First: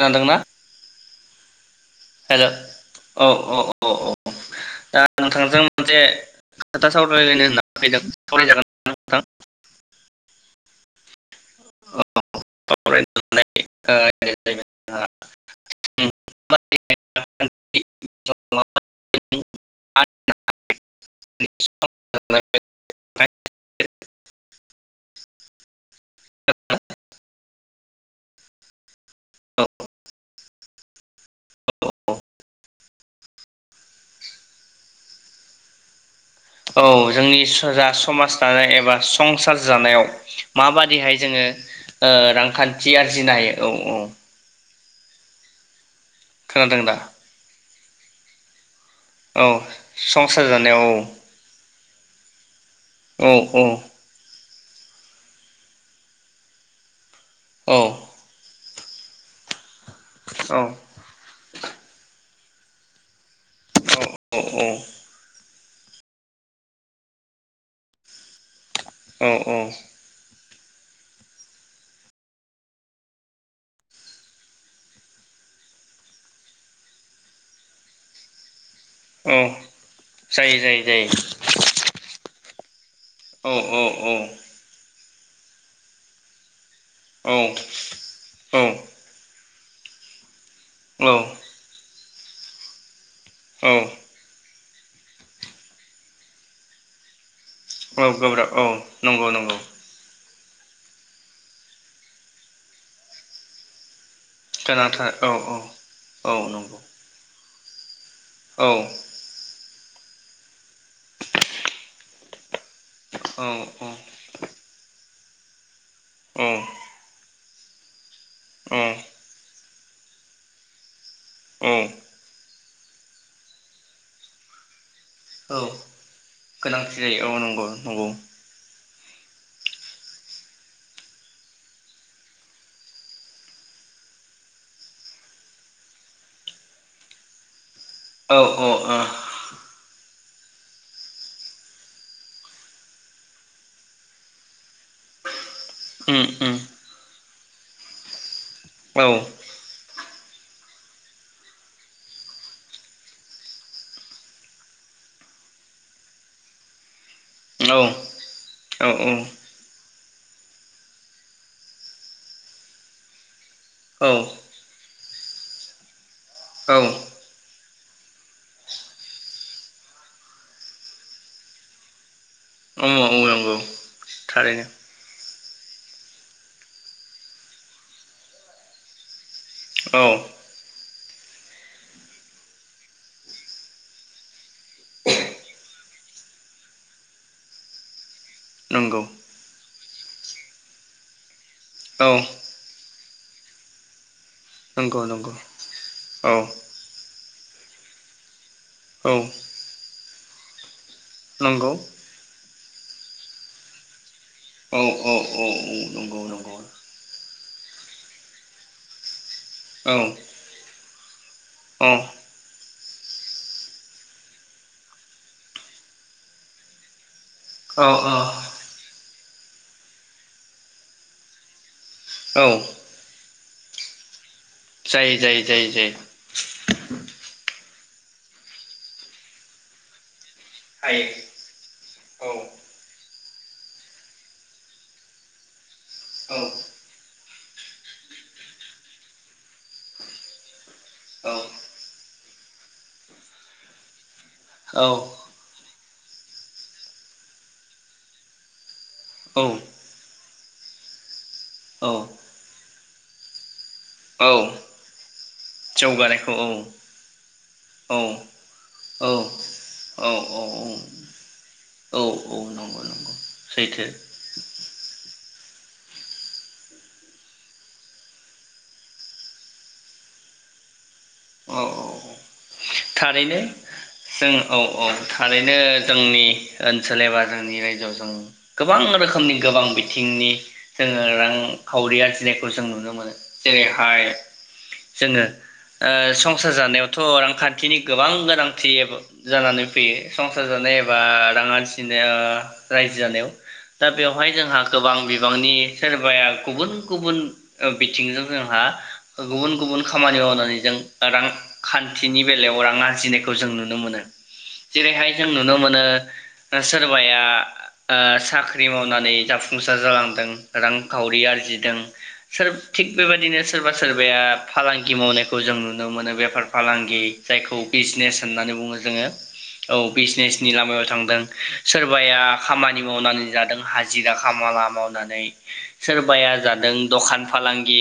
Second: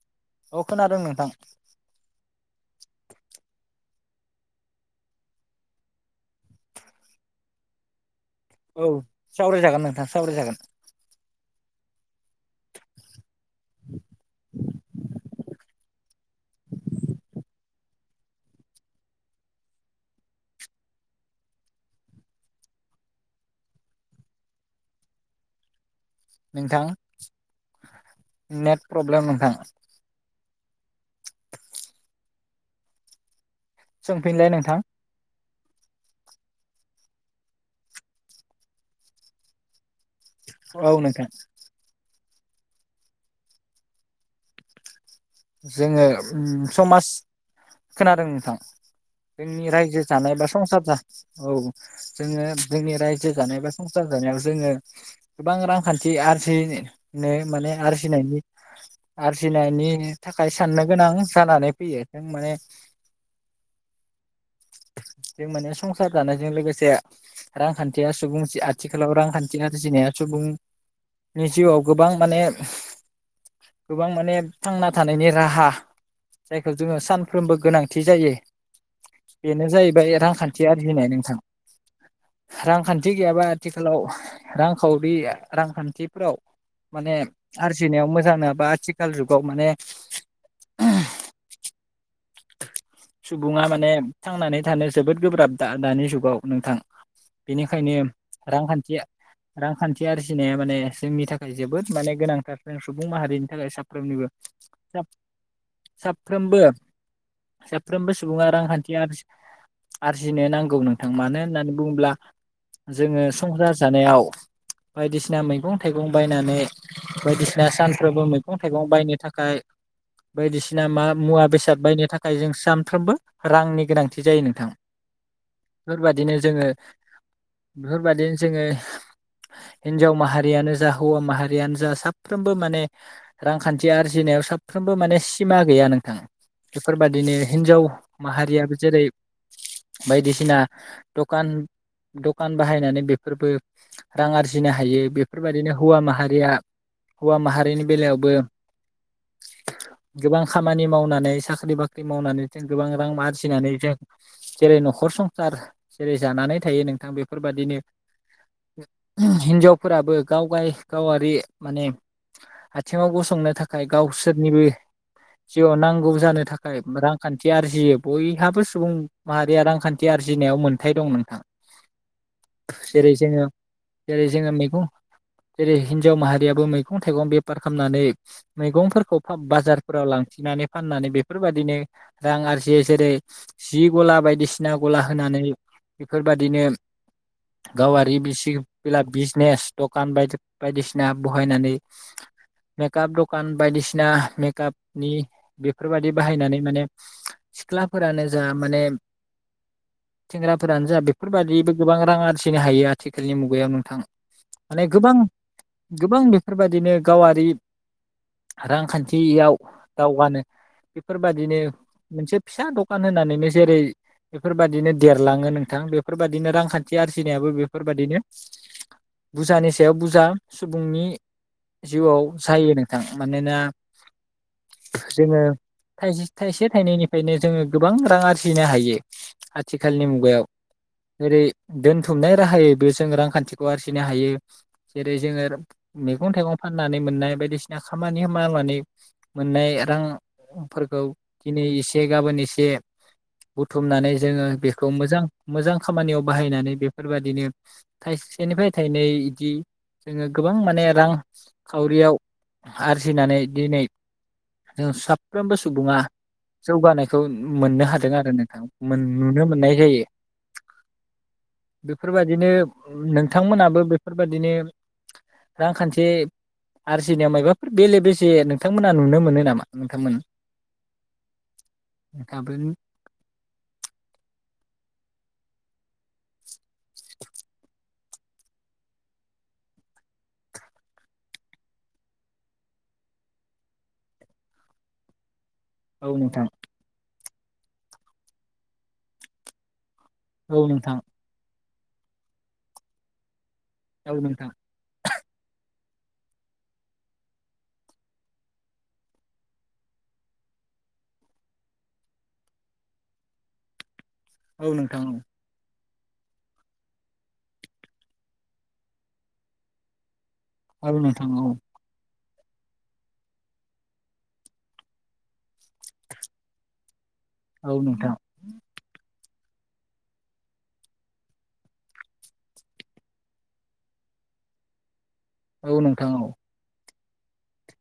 जादोंना औ खोनादों नोंथां हेल' औ औ औ। अ अ दा नोंथांजों मोनसे खोथा सावरायलायनो होना फैदों। सावरायजागोन औ ना नोंथां सावराय जागोन नोंथां सावरायजागोन। [unintelligible] [unintelligible] [unintelligible] [unintelligible] नोंथां नेट प्रब्लेम नोंथां। सोंफिनलाय नोंथां। औ जोंनि जा समाज दानाय एबा संसार जानायाव औ माबायदिहाय नोंथां जोङो ओ रां खान्थि आरजिनो हायो औ औ। जोङो उम खोनादों दा समाज खोनादों नोंथां। औ जोंनि रायजो जानाय बा संसार औ जोङो जोंनि रायजो औ जानाय बा संसार जानायाव जोङो गोबां रांखान्थि आरजिन ने माने औ आरजिनायनि आरजिनायनि। थाखाय औ साननो गोनां जानानै फैयो माने औ औ जों माने संसार जानायजों लोगोसे रांखान्थिया सुबुं- आथिखालाव औ रांखान्थि आरजिनाया सुबुं- नि जिउआव गोबां माने गोबां माने थांना थानायनि राहा जायखौ जोङो सानफ्रोमबो गोनांथि जायो औ बेनो जाहैबाय जायो रांखान्थि जायो जायो आरजिनाय नोंथां रांखान थि गैयाबा औ आथिखालाव औ रांखावरि रांखान्थिफोराव माने औ आरजिनायाव मोजां औ नोंआबा आथिखाल जुगाव माने औ सुबुङा औ माने थांनानै- थानो जोबोद गोब्राब दा दानि जुगाव नोंथां बेनिखायनो औ गोब्राब औ रांखान्थिया नंगौ नंगौ रांखान्थि आरो - थिनाया माने जोंनि थाखाय जोबोद माने गोनांथार जों सुबुं माहारिनि थाखाय साफ्रोमनिबो गोनांथार औ औ फ्रोमबो नंगौ साफ्रोमबो सुबुङा औ औ रांखान्थि आरजि आरजिनो नांगौ नोंथां मानो होननानै बुङोब्ला जोङो औ संसार जानायाव बायदिसिना मैगं थाइगं बायनानै बायदिसिना सानफ्रोमबो मैगं औ थाइगं बायनो थाखाय बायदिसिना मा मुवा औ बेसाद बायनो थाखाय जों सामफ्रामबो रांनि गोनांथि जायो नोंथां औ बेफोरबादिनो जोङो गोनांथि जायो औ नंगौ नंगौ औ बेफोरबादिनो जोङो हिनजाव माहारियानो जा हौवा माहारियानो जा साफ्रोमबो माने रांखान्थि आरजिनायाव साफ्रोमबो माने सिमा गैया नोंथां। बेफोरबादिनो हिन्जाव ओ माहारियाबो जेरै बायदिसिना दखान दखान बाहायनानै बेफोरबो रां आरजिनो हायो बेफो‌ रबादिनो हौवा उम माहारिया उम हौवा माहारिनि बेलायावबो औ गोबां खामानि मावनानै सा ख्रि बाख्रि मावनानै जों गोबां रां आरजिनानै जों जेरै नखर संसार जेरै जानानै थायो नोंथां बेफोरबादिनो औ हिनजावफोराबो गावगाय गावारि माने आथिङाव गसंनो थाखाय औ गावसोरनिबो जिउआव नांगौ जानो था खाय औ रांखान्थि आरजियो बयहाबो सुबुं माहारिया रांखान्थि आरजिनायाव मोनथाय दं नोंथां। औ जेरै जोङो नंगौ जेरै जोंओ थारैनो मेगं जेरै हिनजाव माहारियाबो मैगं थाइगं बेपार खामनानै मैगंफोरखौ औ बाजारफोराव लांथिंनानै फाननानै बे फोरबादिनो रां आरजियो। जेरै जि गला बायदिसिना गला होनानै बेफोरबादिनो गावारि बि सि नंगौ बेला बिजनेस दखान बाय-बायदिसिना ब हायनानैै औ मेकाप दखान बायदिसिना नंगौ मेकापनि नंगौ बेफोरबादि औ बाहायनानै माने सिख्लाफोरानो जा माने औ सेंग्राफोरानो जा बे नंगौ फोरबादियैबो गोबां रां आर जिनो हायो आथिखालनि मुगायाव नोंथां। औ माने गोबां औ गोबां नंगौ नंगौ औ बेफोरबायदिनो गावारि रांखान्थियाव दावगानो बेफोरबादिनो औ मोनसे फिसा द खान होनानैनो जेरै बेफोरबादिनो देरलाङो नोंथां बेफोरबादिनो रांखान्थि आर जिनायाबो औ बेफोरबादिनो बुजानि सायाव बुजा सुबुंनि जिउआव औ जायो नोंथां। मानोना जायो जायो जायो जायो। थाइ-थाइसे थाइनैनिफ्रायनो जोङो गोबां रां आरजिनो हायो आथिखालनि मुगायाव। हायो। जेरै औ दोनथुमनाय राहायैबो जों रांखान्थिखौ आरजिनो हायो। जेरै जोङो मेगं औ थाइगं फाननानै मोननाय बायदिसिना खामानि मावनानै मोननाय रां फोरखौ दिनै एसे गाबोन एसे बुथुमनानै जोङो बेखौ मोजां औ मोजां खामानियाव बाहायनानै बेफोरबादिनो थाइसेनिफ्राय थाइनै इदि जोङो गोबां माने औ रांखावरियाव आरजिनानै दिनै औ जों सा फ्रोमबो सुबुङा जौगानायखौ औ जौगानायखौ मोननो औ हादों आरो नोंथां। औ नुनो मोननाय जायो औ औ बेफोरबादिनो नंगौ नंगौ नोंथांमोनाबो सैथो बेफोरबादिनो रांखान्थि आरजिनायाव मायबाफोर बेले-बेजे नोंथांमोना नुनो मोनो नामा नोंथांमोन? औ औ औ थाब्रोन [unintelligible] थारैनो जों औ -औ थारैनो जोंनि ओनसोल एबा जोंनि रायजोआव जों गोबां रोखोमनि गोबां बिथिंनि जोङो रांखावरि आरजिनायखौ जों नुनो मोनो। जेरैहाय जोङो औ ओ नोंथां संसार जानायावथ रां खान्थिनि गोबां गोनांथि जानानै फैयो। संसार औ जानाय नोंथां एबा रां आरजि औ रायजो जानायाव दा बेवहाय जोंहा गोबां बि बिबांनि सोरबाया गुबुन-गुबुन ओ बिथिंजों जोंहा गुबुन-गुबुन खामानि मावनानै जों रांखान्थिनि बेलायाव रां आरजिनायखौ जों नुनो मोनो। औ नोंथां जेरैहाय औ जों नुनो मोनो ओ सोरबाया साख्रि मावनानै जाफुंसार जालांदों। रांखावरि नोंथां औ आरजिदों। सोरबा थिग बेबायदिनो सोरबा सोरबाया फालांगि मावनायखौ जों नुनो मोनो बेफार फालांगि जायखौ औ नोंथां बिजनेस होननानै बुङो जोङो। औ बिजनेसनि लामायाव थांदों सोरबाया खामानि मावनानै जादों हाजिरा खामला मावनानै औ सोरबाया जादों दखान फालांगि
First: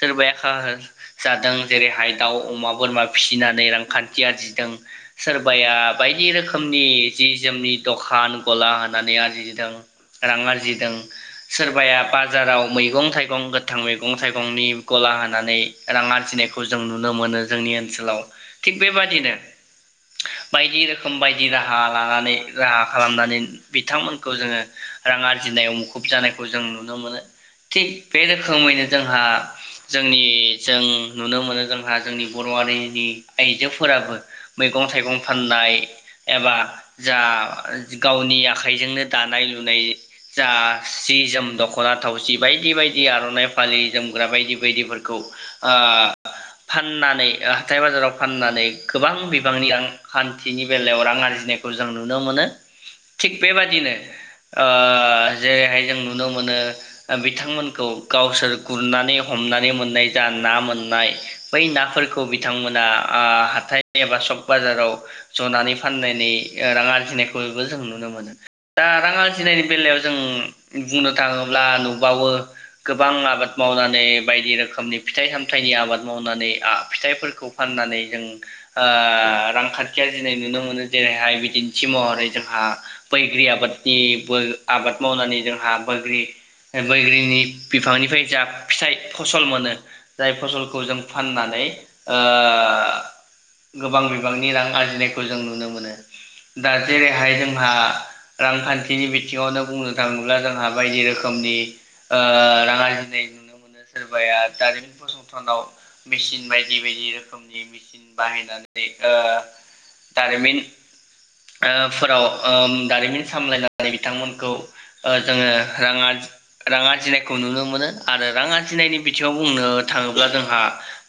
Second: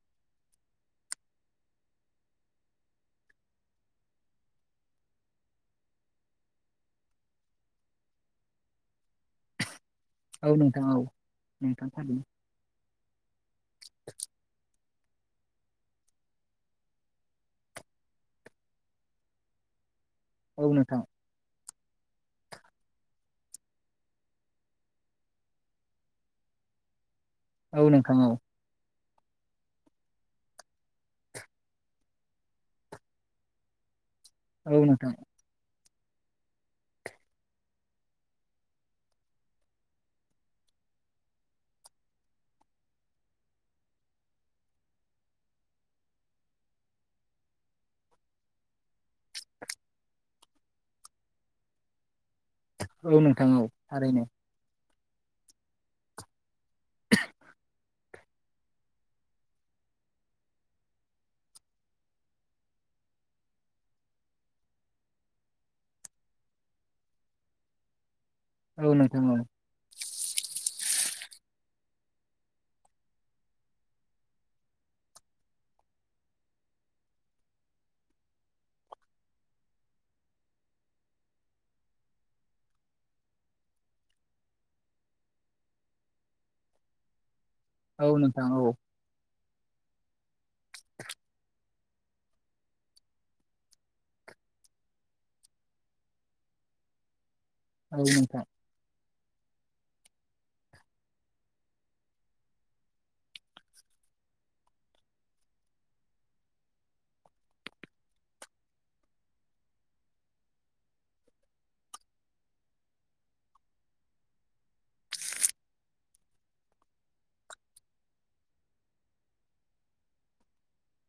सोरबाया जादों जेरैहाय दाउ अमा बोरमा फिसिनानै रां खान्थि आरजिदों सोरबाया बायदि रोखोमनि जि जोमनि दखान गला होनानै आरजिदों। रां नोंथां औ नोंथां औ आरजिदों सोरबाया बाजाराव मैगं थाइगं गो गोथां मैगं थाइगंनि गला होनानै रां आरजिनायखौ जों नुनो मोनो जोंनि ओनसोलाव। थिग बेबादिनो बायदि रोखोम बायदि राहा राहा लानानै राहा खालामनानै बिथांमोनखौ जोङो रां आरजिनायाव मुखुब जानायखौ जों नुनो मोनो। थिग बे रोखोमैनो जोंहा, जोंनि जों नुनो मोनो जोंहा जोंनि बर' हारिनि आइजोफोराबो औ मैगं नोंथां थाइगं फाननाय एबा जा गावनि आखाइजोंनो दानाय- लुनाय जा जि जोम दख'ना थावसि बायदि बायदि आर'नाइ फालि जोमग्रा बायदि बायदिफोरखौ ओ फाननानै हाथाय बाजाराव फाननानै गोबां बिबांनि रांखान्थिनि बेलायाव रां आरजिनायखौ जों नुनो मोनो। नुनो मोनो औ थिग नोंथां बेबादिनो थारैनो ओ ओ जेरैहाय जों नुनो मोनो। ओ बिथांमोनखौ गावसोर गुरनानै हमनानै मोननाय जा ना मोननाय बै नाफोरखौ बिथांमोना ओ हाथाय एबा सक बाजाराव जनानै फाननानै रां आरजिनायखौबो जों नुनो मोनो। औ दा नोंथां औ नोंथां औ नोंथां औ नोंथां औ थारैनो औ रां नोंथां औ आरान्जिनायनि बेलायाव जों बुंनो थाङोब्ला नुबावो गोबां आबाद मावनानै बायदि रोखोमनि फिथाइ सामथाइनि आबाद मावनानै ओ फिथाइफोरखौ फाननानै जों ओ रांखान्थिआरजिनाय नुनो मोनो जेरैहाय बिदिन्थि महरै जोंहा बैग्रि आबादनि आबाद मावनानै जोंहा बैग्रि बैग्रिनि औ बिफांनिफ्राय जा नोंथां औ फिथाइ फसल मोनो जाय फसलखौ जों फाननानै ओ गोबां बिबांनि रां आरजिनायखौ जों नुनो मोनो दा जेरैहाय जों जोंहा औ नोंथां रांखान्थिनि बिथिंङावनो बुंनो थाङोब्ला जोंहा बायदि रोखोमनि ओ रां आरजिनाय नुनो मोनो सोरबाया दारिमिन फसंथानाव मेसिन बायदि बायदि रोखोमनि मेसिन बाहायनानै ओ दारिमिन फोराव दारिमिन सामलायनानै बिथांमोनखौ ओ जोङो रां आरजि रां आरजिनायखौ नुनो मोनो आरो रां आरजिनायनि बिथिाव बुंनो थाङोब्ला जोंहा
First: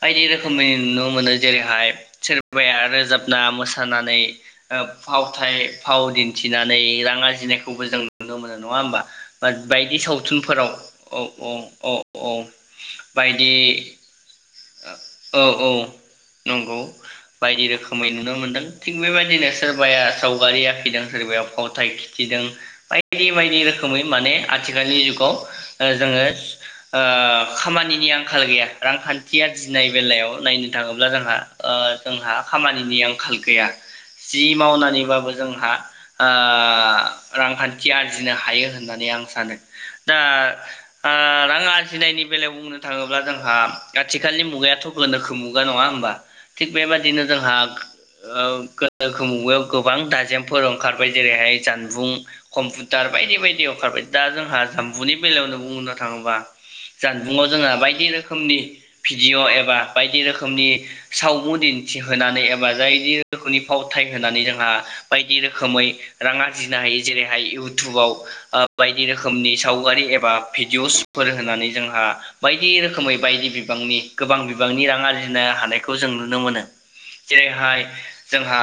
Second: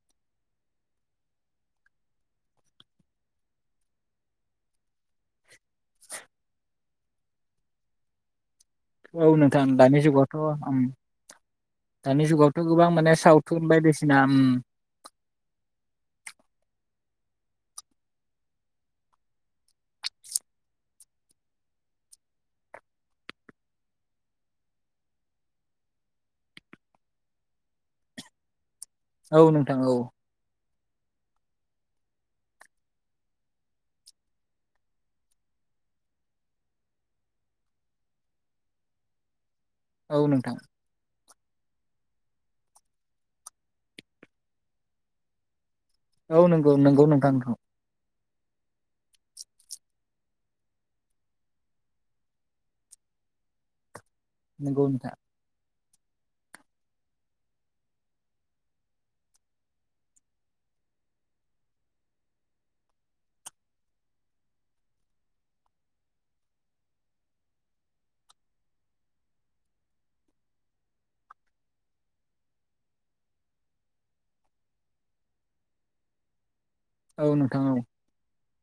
बायदि रोखोमैनि नुनो मोनो जेरैहाय सोरबाया रोजाबना मोसानानै फावथाय फाव दिन्थिनानै रां आरजिनायखौबो जों नुनो मोनो। नङा होमबा औ-औ नोंथां बायदि दानि जुगावथ' सावथुनफोराव ओम औ औ औ दानि औ जुगावथ' गोबां माने सावथुन बायदिसिना ओम। औ-औ नंगौ बायदि रोखोमै नुनो मोनदों थिग बेबायदिनो सोरबाया सावगारि आखिदों सोरबाया फावथाय खिथिदों बायदि बायदि रोखोमै माने आथिखालनि जुगाव ओ-जोङो ओ-खामानिनि आंखाल गैया रां। औ थिया नोंथां थिनाय औ बेलायाव नायनो। बुंनो थाङोब्ला ओ-जोंहा जोंहा खामानिनि आंखाल गैया जि मावनानैबाबो जोंहा ओ- रांखान्थि आरजिनो हायो होननानै आं सानो। औ दा नोंथां आ- रां आरजिनायनि बेलायाव बुंनो थाङोब्ला जोंहा। आथिखालनि मुगायाथ' गोनोखो मुगा नङा होम बा औ थिग नंगौ नंगौ बेबादिनो नोंथां नंगौ जोंहा। ओ-गोनोखो मुगायाव गोबां दाजेमफोर ओंखारबाय जेरैहाय जानबुं कम्पिउटार बायदि-बायदि ओंखारबाय। दा जोंहा नोंथां जाम्बुनि बेलायावनो दं मुं थाङोबा जानबुंआव जोंहा बायदि रोखोमनि। भिदिअ' एबा बायदि रोखोमनि सावमु दिन्थिहोनानै एबा जायदि रोखोमनि फावथाय होनानै जोंहा बायदि रोखोमै राङ आरजिनो हायो जेरैहाय इउटुबाव बायदि रोखोमनि सावगारि एबा भिडिअ'सफोर होनानै जोंहा बायदि रोखोमै बायदि। बिबांनि गोबां बिबांनि रां आरजिनो हानायखौ जों नुनो मोनो। औ नोंथां औ जेरैहाय जोंहा।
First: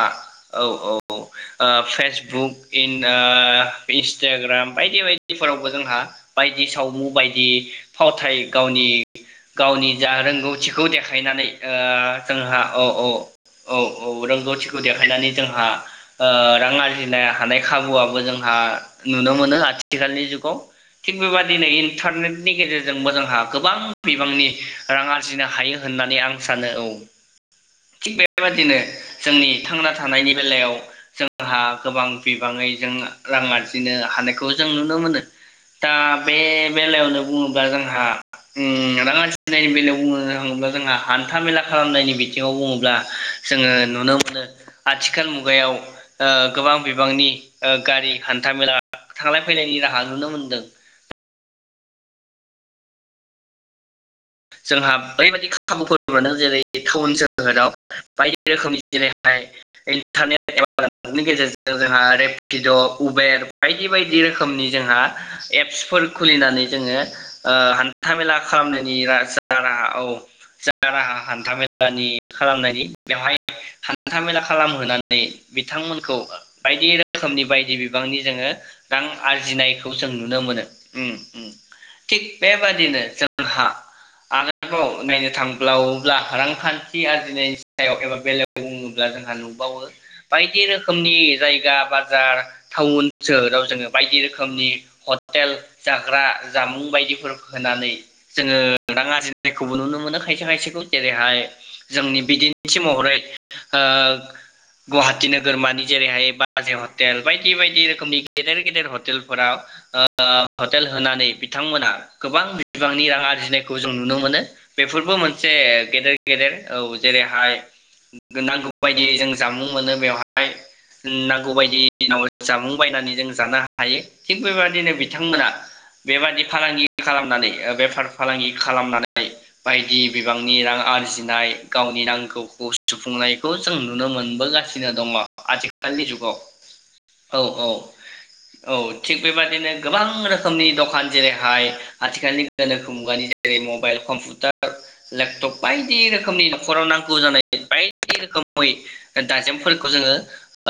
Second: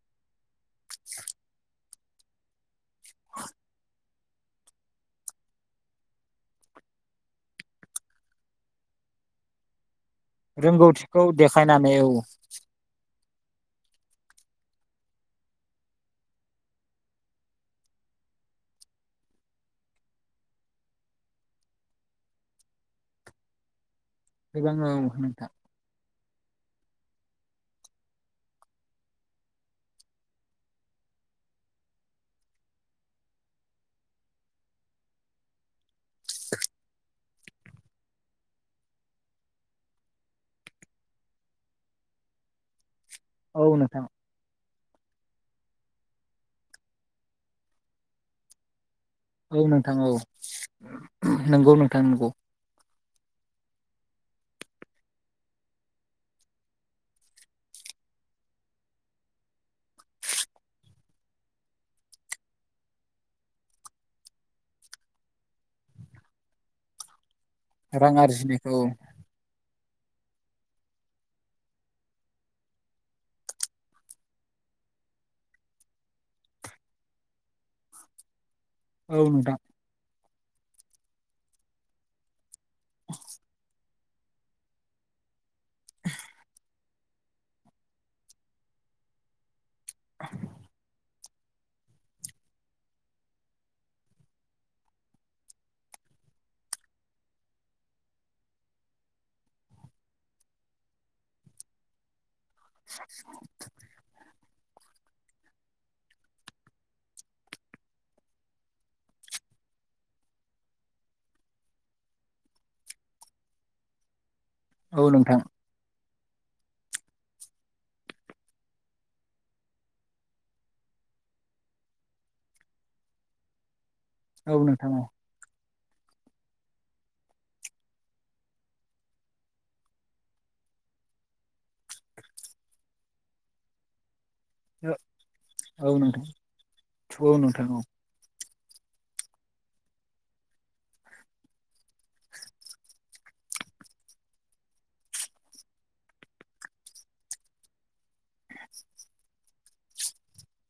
औ-औ-औ- [unintelligible] फेसबुक इन-ओ- इन्सटाग्राम बायदि बायदिफोरावबो जोंहा बायदि सावमु बायदि फावथाय गावनि गावनि। जा रोंगौथिखौ देखायनानै ओ- जोंहा अ अ। औ-औ रोंगौथिखौ देखायनानै ओ-जोंहा रां आरजिनो हानाय खाबुआबो जोंहा नुनो मोनो आथिखालनि जुगाव थिग बेबादिनो इन्टारनेटनि गेजेरजोंबो जोंहा गोबां। बिबांनि। गोबां औ रां आरजिनो नोंथां हायो होननानै आं। सानो औ थिग बेबादिनो जोंनि थांना थानायनि बेलायाव जोंहा गोबां बिबाङै जों रां आरजिनो हानायखौ जों नुनो मोनो दा बे बेलायावनो बुङोब्ला जोंहा ओम रां आरजि। नि बेलायाव बुंनो थाङोब्ला जोंहा हान्था मेला खालामनायनि बिथिङाव बुङोब्ला। औ जोङो नोंथां नुनो मोनो आथिखाल मुगायाव ओ गोबां बिबांनि ओ गारि हान्थामेला औ नोंथां औ नंगौ नों थां नंगौ। जोंहा ओरैबायदि खाबुफोर मोनदों जेरै टाउन सोहोराव बायदि रोखोमनि जेरैहाय इन्टारनेटनि गेजेरजों जोंहा रेपिड' उबेर बायदि बायदि रोखोमनि जोंहा एप्सफोर खुलिनानै जोङो ओ रां हान्था मेला आरजिनायखौ खालामनायनि राह जा राहा औ जा राहा हान्थामेलानि खालामनायनि बेवहाय हान्थामेला खालामहोनानै बिथांमोनखौ बायदि रोखोमनि बायदि बिबांनि जोङो रां औ नोंथां आरजिनायखौ जों नुनो मोनो ओ ओम थिग बेबादिनो जोंहा आरोबाव नायनो थां ब्लावब्ला रांखान थि आरजिनायनि सायाव एबा बेलगायाव बुङोब्ला जोंहा नुबावो। बायदि रोखोमनि जायगा बाजार टाउन सोहोराव जोङो बायदि रोखोमनि हटेल जाग्रा जामुं बायदिफोर होनानै जोङो रां आरजिनायखौबो नुनो मोनो खायसे खायसेखौ जेरैहाय जोंनि बिदिन थि महरै ओ गुवाहाटि नोगोरमानि जेरैहाय बाजै हटेल बायदि बायदि रोखोमनि गेदेर गेदेर हटेलफोराव ओ हटेल होनानै बिथांमोना गोबां बिबांनि रां आरजिनाय खौ जों नुनो मोनो। औ बेफोरबो नोंथां मोनसे गेदेर गेदेर औ जेरैहाय नांगौ बायदि जों जामुं मोनो बेवहाय नांगौ बायदिवै जामुं बायनानै जों जानो हायो थिग औ नोंथां बेबायादिनो औ बिथांमोना बेबादि फालांगि खालामनानै बेफार फालांगि खालामनानै बायदि बिबांनि रां आरजिनाय गावनि नांगौखौ सुफुंनायखौ जों नुनो मोन बोगासिनो दङ औ आथिखालनि नोंथां जुगाव औ औ। औ थिग बेबादिनो गोबां रोखोमनि दखान जेरैहाय आथिखालनि गोनोखो मुगानि जेरै मबाइल कम्पिउटार लेपटप बायदि रोखोमनि नखराव नांगौ जानाय बायदि रोखोमै दाजेमफोरखौ जोङो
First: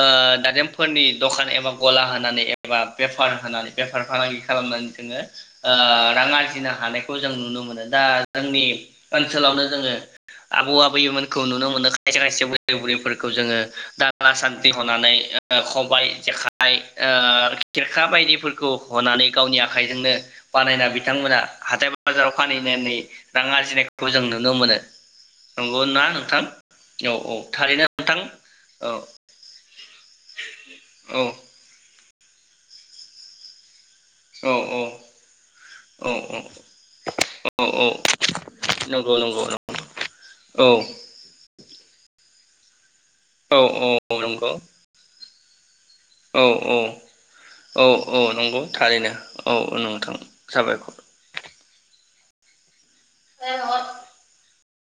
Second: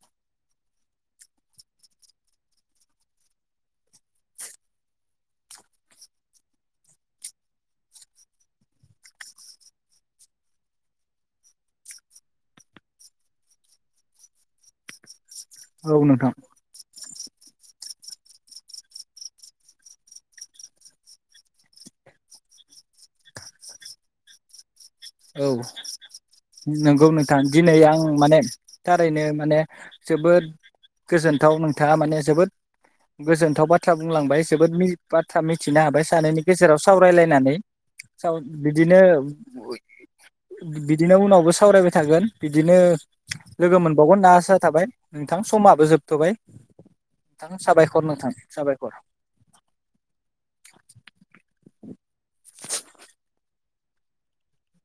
ओ दाजेमफोरनि दखान एबा गला होनानै एबा बेफार होनानै बेफार फालांगि खालामनानै जोङो ओ रां आरजिनो हानायखौ जों नुनो मोनो दा जोंनि ओनसोलावनो जोङो आबौ आबैमोनखौ नुनो मोनो खायसे खायसे बुरै बुरैफोरखौ जोङो दाला सानथि हनानै औ खबाय नोंथां जेखाइ ओ खेरखा बायदिफोरखौ हनानै गावनि आखाइजोंनो बानायना बिथांमोना हाथाय बाजाराव फानहैनानै रां आरजिनायखौ जों नुनो मोनो। औ नंगौ ना नोंथां नंगौ औ औ नोंथां दिनै थारैनो आं नोंथां माने औ थारैनो माने जोबोद औ गोजोनथाव नोंथाङा माने जोबोद गोजोनथाव बा थ्रा बुंलांबाय औ जोबोद औ बाथ्रा मिथिनो हाबाय औ सानैनि गेजेराव सावरायलायनानै औ औ बिदिनो नंगौ नंगौ औ बिदिनो उनावबो सावरायबाय थागोन। बिदिनो औ लोगो औ मोनबावगोन होनना नंगौ आसा थाबाय। बिथां समाबो जोब औ औ औ औ नोंथां नंगौ साबायखर। थारैनो औ औ नोंथां साबायखर। [unintelligible]